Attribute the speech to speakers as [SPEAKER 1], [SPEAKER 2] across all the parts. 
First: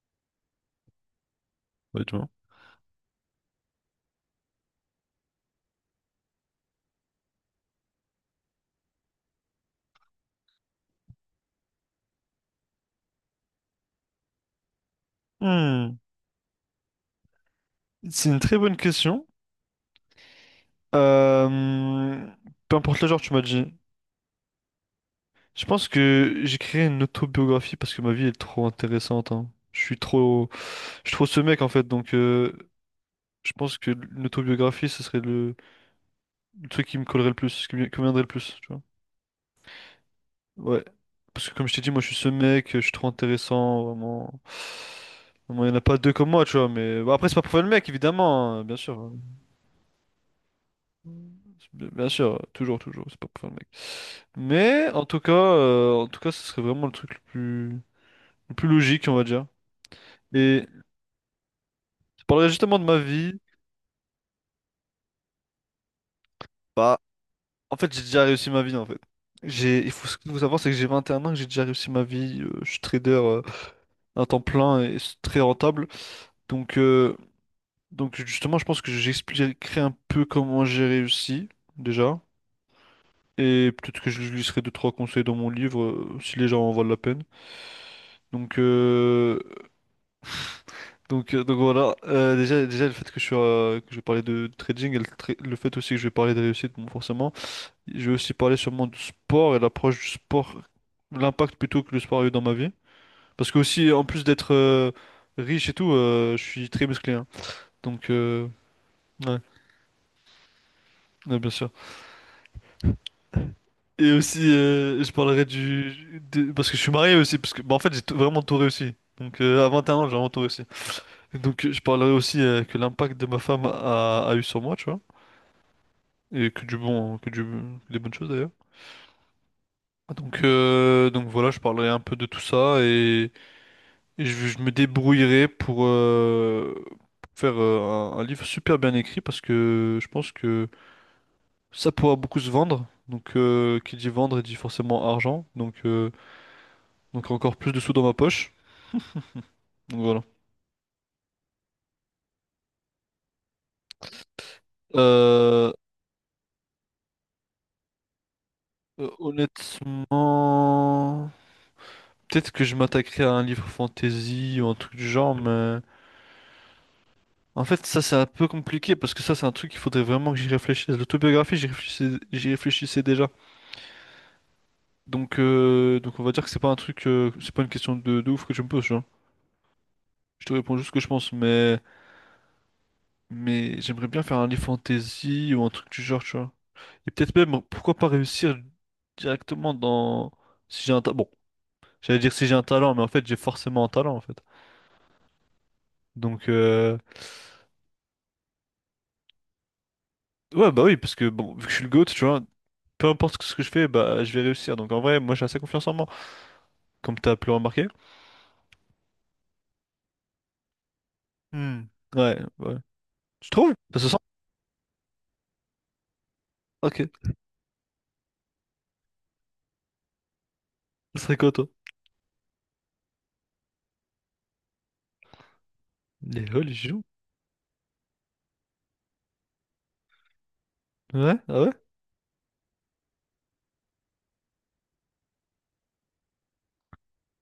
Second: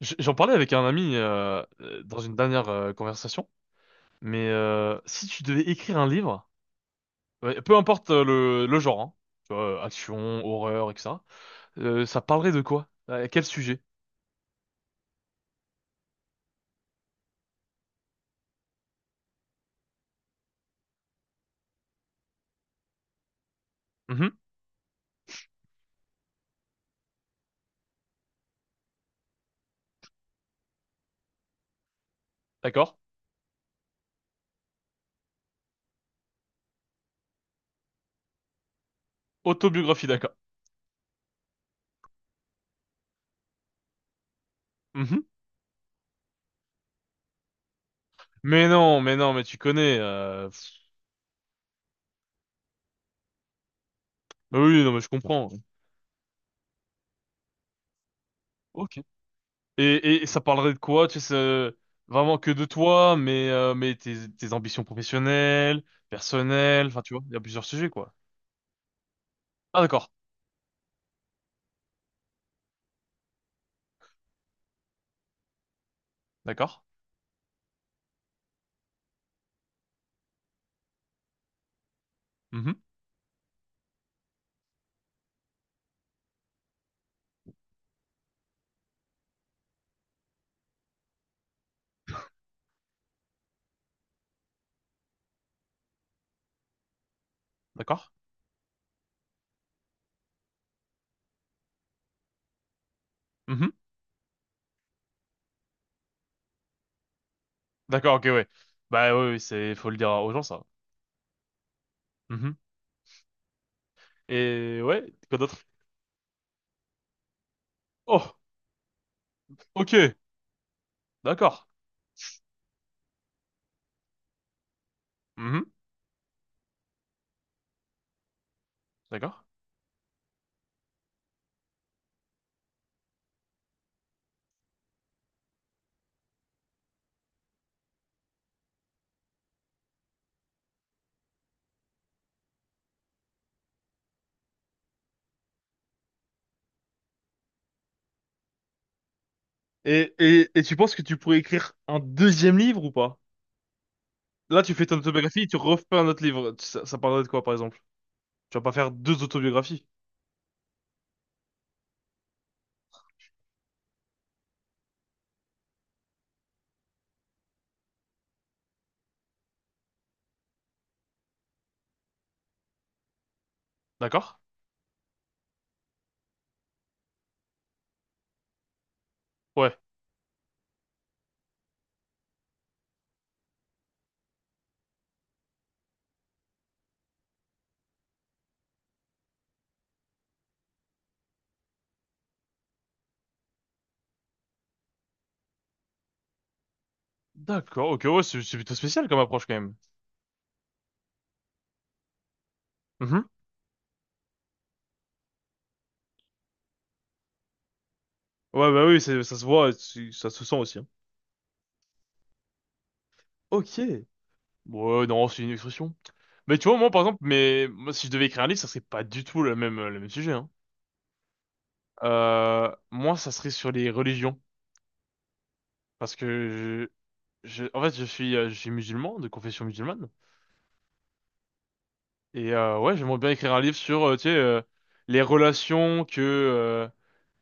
[SPEAKER 1] J'en parlais avec un ami dans
[SPEAKER 2] Honnêtement?
[SPEAKER 1] une dernière conversation, mais si tu devais écrire un livre, ouais, peu importe le genre, hein, tu vois, action, horreur, etc., ça parlerait de quoi? À quel sujet?
[SPEAKER 2] Hmm, c'est une très bonne question. Euh, Peu importe le genre, tu m'as dit.
[SPEAKER 1] Mhm,
[SPEAKER 2] Je pense que j'écrirai une autobiographie parce que ma vie est trop intéressante, hein. Je suis trop ce mec en fait. Donc,
[SPEAKER 1] d'accord.
[SPEAKER 2] je pense que une autobiographie, ce serait le truc qui me collerait le plus, ce qui me conviendrait le plus. Tu vois?
[SPEAKER 1] Autobiographie, d'accord.
[SPEAKER 2] Ouais. Parce que comme je t'ai dit, moi, je suis ce mec. Je suis trop intéressant, vraiment.
[SPEAKER 1] Mhm.
[SPEAKER 2] Vraiment, il n'y en a pas deux comme moi, tu vois. Mais bon, après, c'est pas pour faire le mec, évidemment, hein,
[SPEAKER 1] Mais
[SPEAKER 2] bien sûr,
[SPEAKER 1] non,
[SPEAKER 2] hein.
[SPEAKER 1] mais non, mais tu connais.
[SPEAKER 2] Bien sûr, toujours, toujours, c'est pas pour faire le mec.
[SPEAKER 1] Bah oui,
[SPEAKER 2] Mais
[SPEAKER 1] non, mais je comprends.
[SPEAKER 2] en tout cas, ce serait vraiment le truc le plus
[SPEAKER 1] Ok.
[SPEAKER 2] logique, on va dire.
[SPEAKER 1] Et ça
[SPEAKER 2] Et
[SPEAKER 1] parlerait de quoi? Tu sais, c'est
[SPEAKER 2] je
[SPEAKER 1] vraiment
[SPEAKER 2] parlerais
[SPEAKER 1] que de
[SPEAKER 2] justement de ma
[SPEAKER 1] toi,
[SPEAKER 2] vie.
[SPEAKER 1] mais tes ambitions professionnelles, personnelles,
[SPEAKER 2] Bah,
[SPEAKER 1] enfin, tu vois, il y a plusieurs
[SPEAKER 2] en
[SPEAKER 1] sujets,
[SPEAKER 2] fait, j'ai
[SPEAKER 1] quoi.
[SPEAKER 2] déjà réussi ma vie, en fait.
[SPEAKER 1] Ah,
[SPEAKER 2] J'ai, il faut,
[SPEAKER 1] d'accord,
[SPEAKER 2] ce qu'il faut savoir, c'est que j'ai 21 ans, que j'ai déjà réussi ma vie. Je suis trader à temps plein et c'est très rentable. Donc,
[SPEAKER 1] d'accord.
[SPEAKER 2] euh, donc justement, je pense que j'expliquerai un peu comment j'ai réussi, déjà. Et peut-être que je lui laisserai deux, trois conseils dans mon livre, si les gens en valent la peine. Donc, euh, donc voilà. Déjà, déjà le fait que je suis, que je vais parler de trading et le fait aussi que je vais parler de réussite, bon, forcément.
[SPEAKER 1] D'accord?
[SPEAKER 2] Je vais aussi parler sûrement du sport et l'approche du sport, l'impact plutôt que le sport a eu dans ma vie. Parce que
[SPEAKER 1] Mhm.
[SPEAKER 2] aussi, en plus d'être riche et tout, je suis très musclé, hein. Donc,
[SPEAKER 1] D'accord, ok, ouais. Bah oui,
[SPEAKER 2] ouais,
[SPEAKER 1] oui, c'est faut le dire aux gens ça.
[SPEAKER 2] ouais, bien sûr.
[SPEAKER 1] Mhm.
[SPEAKER 2] Et aussi,
[SPEAKER 1] Et ouais,
[SPEAKER 2] je
[SPEAKER 1] quoi
[SPEAKER 2] parlerai
[SPEAKER 1] d'autre?
[SPEAKER 2] parce que je suis marié aussi, parce que bah, en fait,
[SPEAKER 1] Oh,
[SPEAKER 2] vraiment tout réussi. Donc, à
[SPEAKER 1] ok,
[SPEAKER 2] 21 ans, j'ai vraiment tout réussi.
[SPEAKER 1] d'accord.
[SPEAKER 2] Donc, je parlerai aussi que l'impact de ma femme a eu sur moi, tu vois.
[SPEAKER 1] Mhm.
[SPEAKER 2] Et que du bon, que des bonnes choses d'ailleurs.
[SPEAKER 1] D'accord.
[SPEAKER 2] Ah, donc, donc voilà, je parlerai un peu de tout ça et, je me débrouillerai pour faire un livre super bien écrit parce que je pense que ça pourra beaucoup se vendre. Donc, qui dit vendre dit forcément argent. Donc encore plus de sous dans ma poche. Donc
[SPEAKER 1] Et,
[SPEAKER 2] voilà.
[SPEAKER 1] et, et tu penses que tu pourrais écrire un deuxième livre ou pas? Là, tu fais ton autobiographie et tu
[SPEAKER 2] Euh,
[SPEAKER 1] refais un autre livre. Ça parlerait de quoi, par exemple? Tu vas pas faire deux autobiographies.
[SPEAKER 2] Honnêtement, peut-être que je m'attaquerai à un livre fantasy ou un truc du genre, mais. En fait, ça, c'est un peu compliqué parce que ça, c'est un truc qu'il faudrait vraiment que j'y réfléchisse. L'autobiographie, j'y réfléchissais déjà.
[SPEAKER 1] D'accord?
[SPEAKER 2] Donc, on va dire que c'est pas un truc, c'est pas une question de ouf que je me pose, tu vois.
[SPEAKER 1] Ouais.
[SPEAKER 2] Je te réponds juste ce que je pense, mais j'aimerais bien faire un livre fantasy ou un truc du genre, tu vois. Et peut-être même, pourquoi pas réussir directement dans. Si j'ai un talent. Bon, j'allais dire si j'ai un talent, mais en fait, j'ai forcément un talent, en fait. Donc,
[SPEAKER 1] D'accord, ok, ouais, c'est plutôt spécial comme approche quand même.
[SPEAKER 2] ouais, bah oui, parce que, bon, vu que je suis le GOAT, tu vois, peu
[SPEAKER 1] Mhm.
[SPEAKER 2] importe ce que je fais, bah, je vais réussir. Donc, en vrai, moi, j'ai assez confiance en moi. Comme t'as pu le remarquer?
[SPEAKER 1] Ouais, bah oui, ça se voit, et ça se sent aussi, hein.
[SPEAKER 2] Hmm. Ouais, ouais. Tu trouves?
[SPEAKER 1] Ok.
[SPEAKER 2] Ça se sent?
[SPEAKER 1] Ouais, non, c'est une expression. Mais tu vois, moi,
[SPEAKER 2] Ok.
[SPEAKER 1] par exemple, mais moi, si je devais écrire un livre, ça serait pas du tout le même sujet, hein.
[SPEAKER 2] Ce serait quoi, toi?
[SPEAKER 1] Moi, ça serait sur les religions. Parce
[SPEAKER 2] Les
[SPEAKER 1] que
[SPEAKER 2] religions?
[SPEAKER 1] en fait, je suis musulman, de confession musulmane.
[SPEAKER 2] Ouais, ah ouais?
[SPEAKER 1] Et ouais, j'aimerais bien écrire un livre sur, tu sais, les relations que, euh,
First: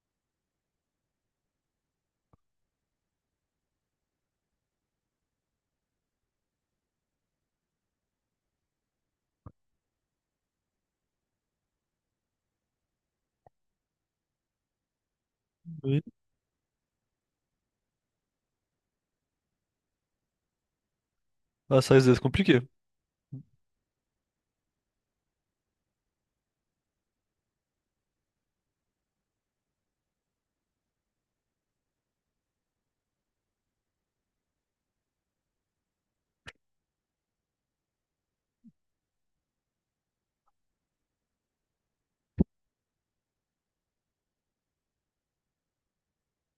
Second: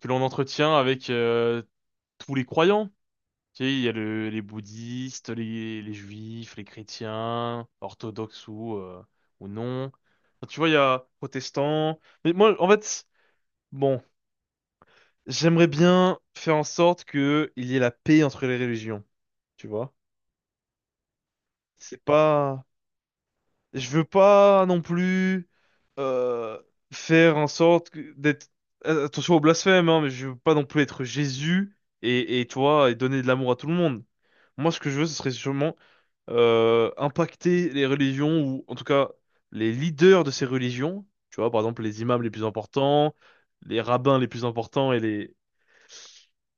[SPEAKER 1] que l'on entretient avec tous les croyants. Tu sais, il y a les bouddhistes, les juifs, les chrétiens, orthodoxes ou non. Enfin, tu vois, il y a protestants. Mais moi, en fait, bon, j'aimerais
[SPEAKER 2] Oui.
[SPEAKER 1] bien faire en sorte que il y ait la paix entre les religions, tu vois.
[SPEAKER 2] Ah, ça
[SPEAKER 1] C'est
[SPEAKER 2] risque d'être compliqué.
[SPEAKER 1] pas... Je veux pas non plus euh, faire en sorte d'être... attention au blasphème, hein, mais je veux pas non plus être Jésus et toi, et donner de l'amour à tout le monde. Moi, ce que je veux, ce serait sûrement impacter les religions ou en tout cas les leaders de ces religions, tu vois, par exemple les imams les plus importants, les rabbins les plus importants et les,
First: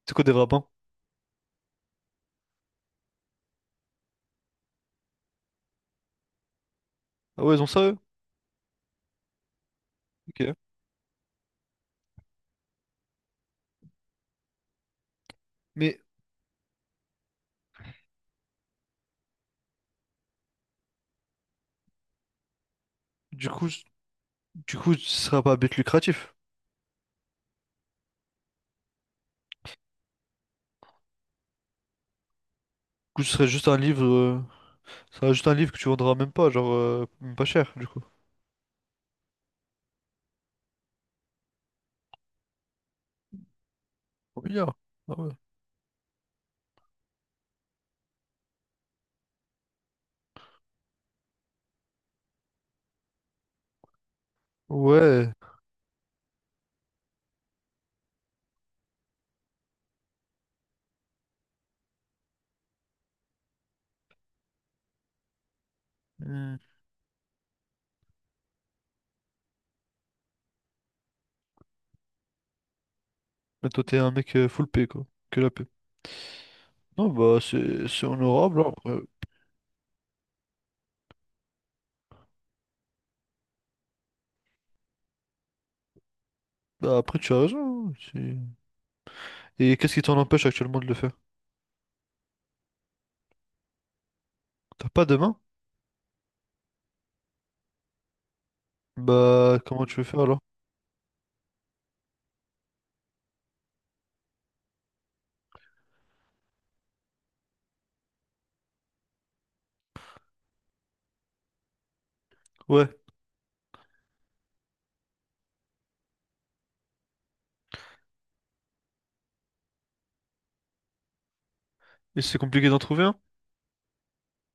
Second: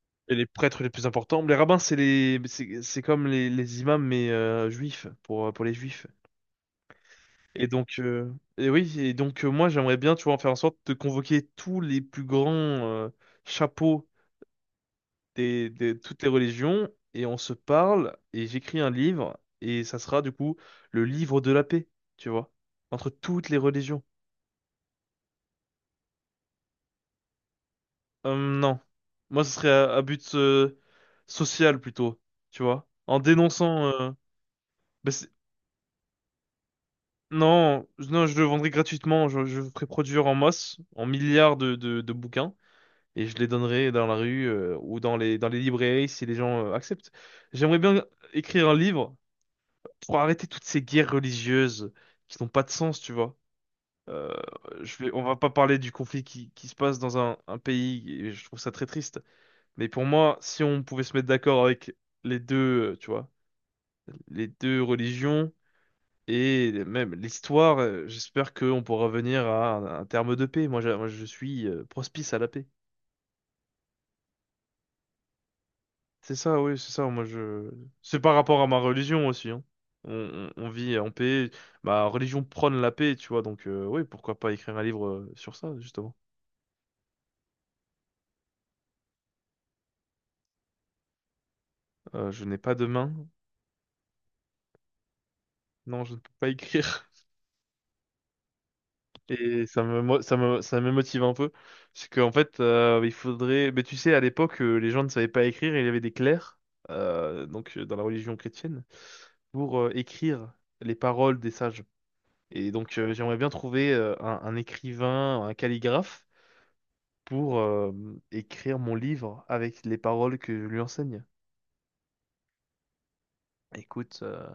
[SPEAKER 2] C'est quoi des
[SPEAKER 1] et les
[SPEAKER 2] rabbins?
[SPEAKER 1] prêtres les plus importants. Les rabbins, c'est comme les imams mais juifs pour les juifs.
[SPEAKER 2] Ah ouais, ils
[SPEAKER 1] Et
[SPEAKER 2] ont ça,
[SPEAKER 1] donc,
[SPEAKER 2] eux?
[SPEAKER 1] moi j'aimerais bien, tu vois, faire
[SPEAKER 2] Ok.
[SPEAKER 1] en sorte de convoquer tous les plus grands chapeaux
[SPEAKER 2] Mais,
[SPEAKER 1] toutes les religions et on se parle et j'écris un livre et ça sera du coup le livre de la paix, tu vois, entre toutes
[SPEAKER 2] du
[SPEAKER 1] les
[SPEAKER 2] coup,
[SPEAKER 1] religions.
[SPEAKER 2] du coup, ce sera pas à but lucratif.
[SPEAKER 1] Non, moi ce serait à but social plutôt, tu vois, en
[SPEAKER 2] Du coup, ce serait juste un
[SPEAKER 1] dénonçant.
[SPEAKER 2] livre...
[SPEAKER 1] Bah,
[SPEAKER 2] Ce
[SPEAKER 1] c'est-
[SPEAKER 2] sera juste un livre que tu vendras même pas, genre, même pas cher, du
[SPEAKER 1] non,
[SPEAKER 2] coup.
[SPEAKER 1] non, je le vendrais gratuitement, je le ferais produire en masse, en milliards de bouquins. Et je les donnerais dans la
[SPEAKER 2] Au
[SPEAKER 1] rue
[SPEAKER 2] milliard.
[SPEAKER 1] ou dans
[SPEAKER 2] Ah ouais.
[SPEAKER 1] dans les librairies si les gens acceptent. J'aimerais bien écrire un livre pour arrêter toutes ces guerres religieuses qui n'ont pas de sens, tu vois. Euh, on
[SPEAKER 2] Ouais.
[SPEAKER 1] va pas parler du conflit qui se passe dans un pays, et je trouve ça très triste. Mais pour moi, si on pouvait se mettre d'accord avec les deux, tu vois, les deux religions
[SPEAKER 2] Hmm.
[SPEAKER 1] et même l'histoire, j'espère qu'on pourra venir à un terme de paix. Moi, je suis prospice à la paix.
[SPEAKER 2] Mais toi, t'es un mec full paix, quoi. Que la paix.
[SPEAKER 1] C'est ça, oui, c'est ça.
[SPEAKER 2] Non,
[SPEAKER 1] Moi,
[SPEAKER 2] bah,
[SPEAKER 1] je.
[SPEAKER 2] c'est
[SPEAKER 1] C'est par rapport
[SPEAKER 2] honorable, hein,
[SPEAKER 1] à ma
[SPEAKER 2] après.
[SPEAKER 1] religion aussi, hein. On vit en paix. Ma religion prône la paix, tu vois. Donc, oui, pourquoi pas écrire un livre sur ça, justement.
[SPEAKER 2] Bah, après, tu as raison, hein, c'est- et qu'est-ce qui t'en empêche actuellement de le faire?
[SPEAKER 1] Je n'ai pas de main.
[SPEAKER 2] T'as pas de main?
[SPEAKER 1] Non, je ne peux pas écrire.
[SPEAKER 2] Bah,
[SPEAKER 1] Et ça
[SPEAKER 2] comment tu
[SPEAKER 1] me,
[SPEAKER 2] veux faire
[SPEAKER 1] mo-
[SPEAKER 2] alors?
[SPEAKER 1] ça me motive un peu. C'est qu'en fait, il faudrait. Mais tu sais, à l'époque, les gens ne savaient pas écrire. Il y avait des clercs, dans la religion chrétienne, pour écrire les paroles des sages. Et
[SPEAKER 2] Ouais.
[SPEAKER 1] donc, j'aimerais bien trouver un écrivain, un calligraphe pour écrire mon livre avec les paroles que je lui enseigne.
[SPEAKER 2] Et c'est compliqué d'en trouver un?
[SPEAKER 1] Écoute,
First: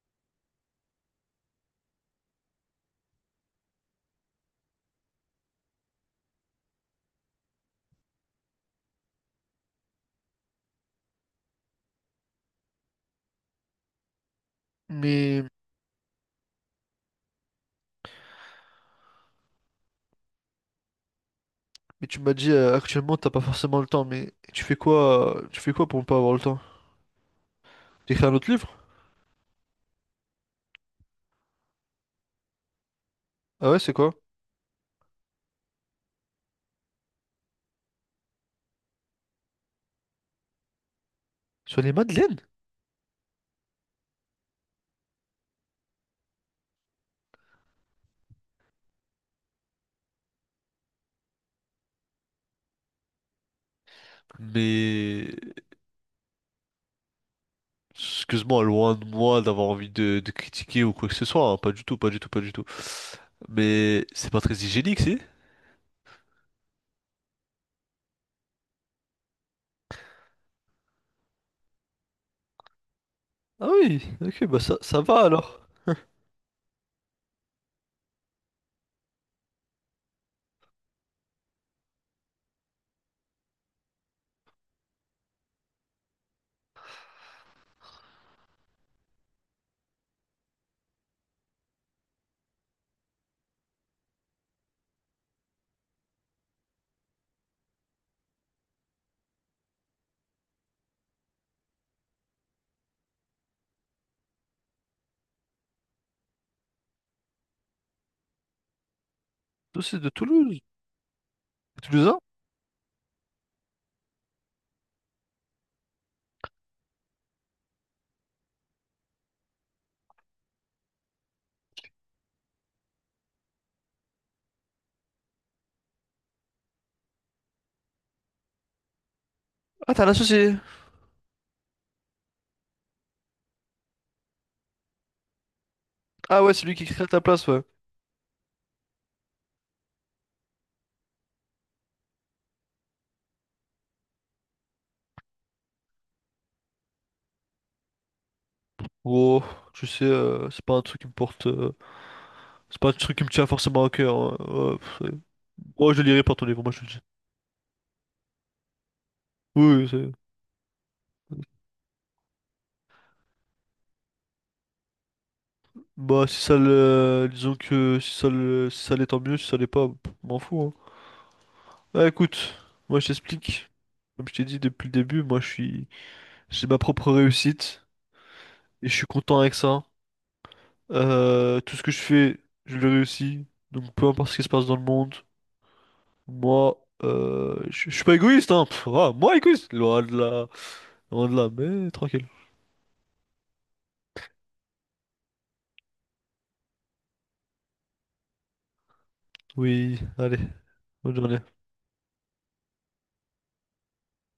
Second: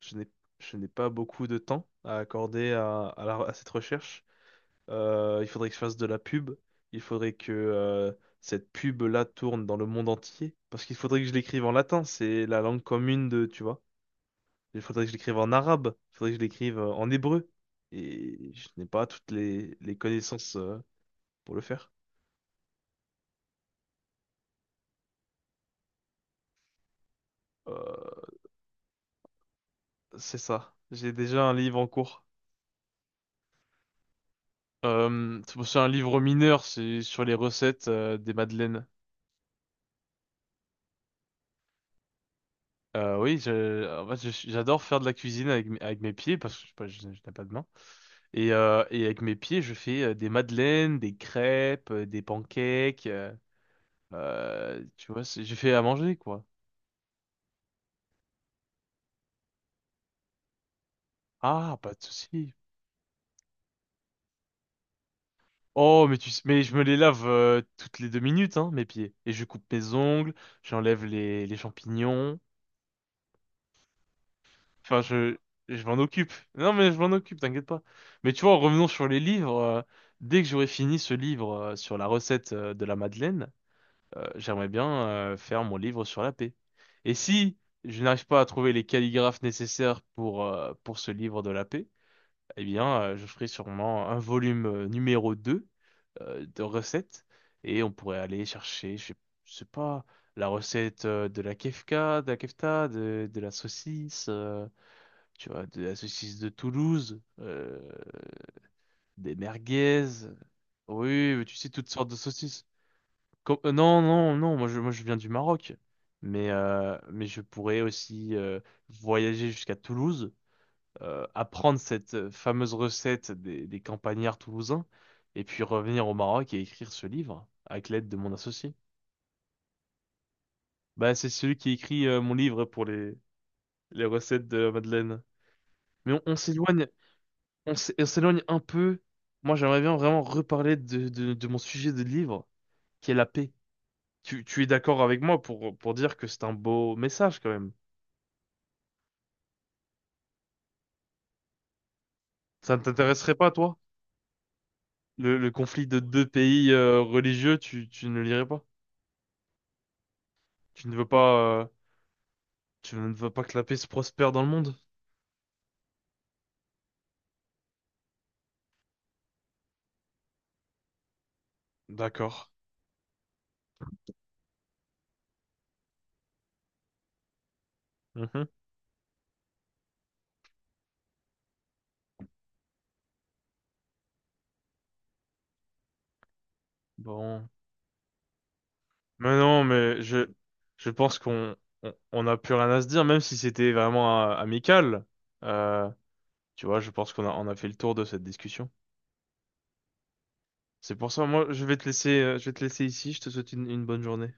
[SPEAKER 1] je n'ai je n'ai pas beaucoup de temps à accorder à à cette recherche. Il faudrait que je fasse de la pub. Il faudrait que cette pub-là tourne dans le monde entier. Parce qu'il faudrait que je l'écrive en latin, c'est la langue commune de, tu vois. Il faudrait que je l'écrive
[SPEAKER 2] Mais,
[SPEAKER 1] en arabe. Il faudrait que je l'écrive en hébreu. Et je n'ai pas toutes les connaissances pour le faire.
[SPEAKER 2] mais tu m'as dit actuellement t'as pas forcément le temps, mais tu fais quoi pour ne pas avoir le temps?
[SPEAKER 1] Euh,
[SPEAKER 2] T'écris un autre livre?
[SPEAKER 1] c'est ça. J'ai déjà un livre en cours.
[SPEAKER 2] Ah ouais, c'est quoi?
[SPEAKER 1] C'est un livre mineur, c'est sur les recettes des madeleines.
[SPEAKER 2] Sur les madeleines?
[SPEAKER 1] En fait, j'adore faire de la cuisine avec, avec mes pieds parce que je n'ai pas de main. Et avec mes pieds, je fais des madeleines, des crêpes, des pancakes, tu vois,
[SPEAKER 2] Mais
[SPEAKER 1] j'ai fait à manger, quoi.
[SPEAKER 2] excuse-moi, loin de moi d'avoir envie de critiquer ou quoi que ce soit, hein, pas
[SPEAKER 1] Ah,
[SPEAKER 2] du
[SPEAKER 1] pas
[SPEAKER 2] tout,
[SPEAKER 1] de
[SPEAKER 2] pas du tout, pas du
[SPEAKER 1] souci.
[SPEAKER 2] tout. Mais c'est pas très hygiénique, si?
[SPEAKER 1] Oh, mais je me les lave toutes les deux minutes, hein, mes pieds. Et je coupe mes ongles, j'enlève les champignons.
[SPEAKER 2] Ah oui, ok, bah ça, ça
[SPEAKER 1] Enfin,
[SPEAKER 2] va
[SPEAKER 1] je,
[SPEAKER 2] alors.
[SPEAKER 1] je m'en occupe. Non, mais je m'en occupe, t'inquiète pas. Mais tu vois, revenons sur les livres. Dès que j'aurai fini ce livre sur la recette de la Madeleine, j'aimerais bien faire mon livre sur la paix. Et si je n'arrive pas à trouver les calligraphes nécessaires pour ce livre de la paix, eh bien, je ferai sûrement un volume numéro 2 de recettes. Et on pourrait aller chercher, je sais pas, la recette de la kefta, de la saucisse, tu vois, de la saucisse de Toulouse, des
[SPEAKER 2] Associé
[SPEAKER 1] merguez.
[SPEAKER 2] de Toulouse.
[SPEAKER 1] Oui, mais tu sais, toutes sortes de
[SPEAKER 2] Toulousain?
[SPEAKER 1] saucisses. Com- non, non, non, moi je, Moi je viens du Maroc. Mais je pourrais aussi voyager jusqu'à Toulouse, apprendre cette fameuse recette des campagnards toulousains, et puis revenir au Maroc et écrire ce livre avec l'aide de mon associé.
[SPEAKER 2] Ah, t'as un associé.
[SPEAKER 1] Bah, c'est celui qui écrit mon livre pour les recettes de la Madeleine. Mais on
[SPEAKER 2] Ah ouais, c'est lui qui
[SPEAKER 1] s'éloigne,
[SPEAKER 2] crée à ta place, ouais.
[SPEAKER 1] on s'éloigne un peu. Moi, j'aimerais bien vraiment reparler de mon sujet de livre, qui est la paix. Tu es d'accord avec moi pour dire que c'est un beau message quand même.
[SPEAKER 2] Oh, tu sais, c'est pas un truc qui me porte.
[SPEAKER 1] Ça
[SPEAKER 2] C'est
[SPEAKER 1] ne
[SPEAKER 2] pas un truc qui me
[SPEAKER 1] t'intéresserait
[SPEAKER 2] tient
[SPEAKER 1] pas, toi?
[SPEAKER 2] forcément à cœur, hein. Ouais, pff, c'est-
[SPEAKER 1] Le conflit
[SPEAKER 2] moi,
[SPEAKER 1] de
[SPEAKER 2] je le lirai
[SPEAKER 1] deux
[SPEAKER 2] pas ton livre,
[SPEAKER 1] pays
[SPEAKER 2] moi je te le dis.
[SPEAKER 1] religieux, tu ne lirais pas?
[SPEAKER 2] Oui, oui, c'est.
[SPEAKER 1] Tu ne veux pas, tu ne veux pas que la paix se prospère dans le monde?
[SPEAKER 2] Bah, si ça le. Disons que si ça le... si ça l'est, tant mieux, si ça l'est pas, pff, m'en fous, hein. Bah
[SPEAKER 1] D'accord.
[SPEAKER 2] écoute, moi je t'explique. Comme je t'ai dit depuis le début, moi je suis, j'ai ma propre réussite
[SPEAKER 1] Mhm.
[SPEAKER 2] et je suis content avec ça. Tout ce que je fais, je le réussis. Donc peu importe ce qui se passe dans le monde, moi,
[SPEAKER 1] Bon.
[SPEAKER 2] je suis pas égoïste, hein. Pff, ah, moi
[SPEAKER 1] Mais non,
[SPEAKER 2] égoïste,
[SPEAKER 1] mais je, je pense
[SPEAKER 2] loin de là,
[SPEAKER 1] qu'on
[SPEAKER 2] mais tranquille.
[SPEAKER 1] on a plus rien à se dire, même si c'était vraiment amical. Euh, Tu vois, je pense on a fait le tour de cette discussion.
[SPEAKER 2] Oui, allez,
[SPEAKER 1] C'est pour
[SPEAKER 2] bonne
[SPEAKER 1] ça,
[SPEAKER 2] journée.
[SPEAKER 1] moi, je vais te laisser, je vais te laisser ici. Je te souhaite une bonne journée.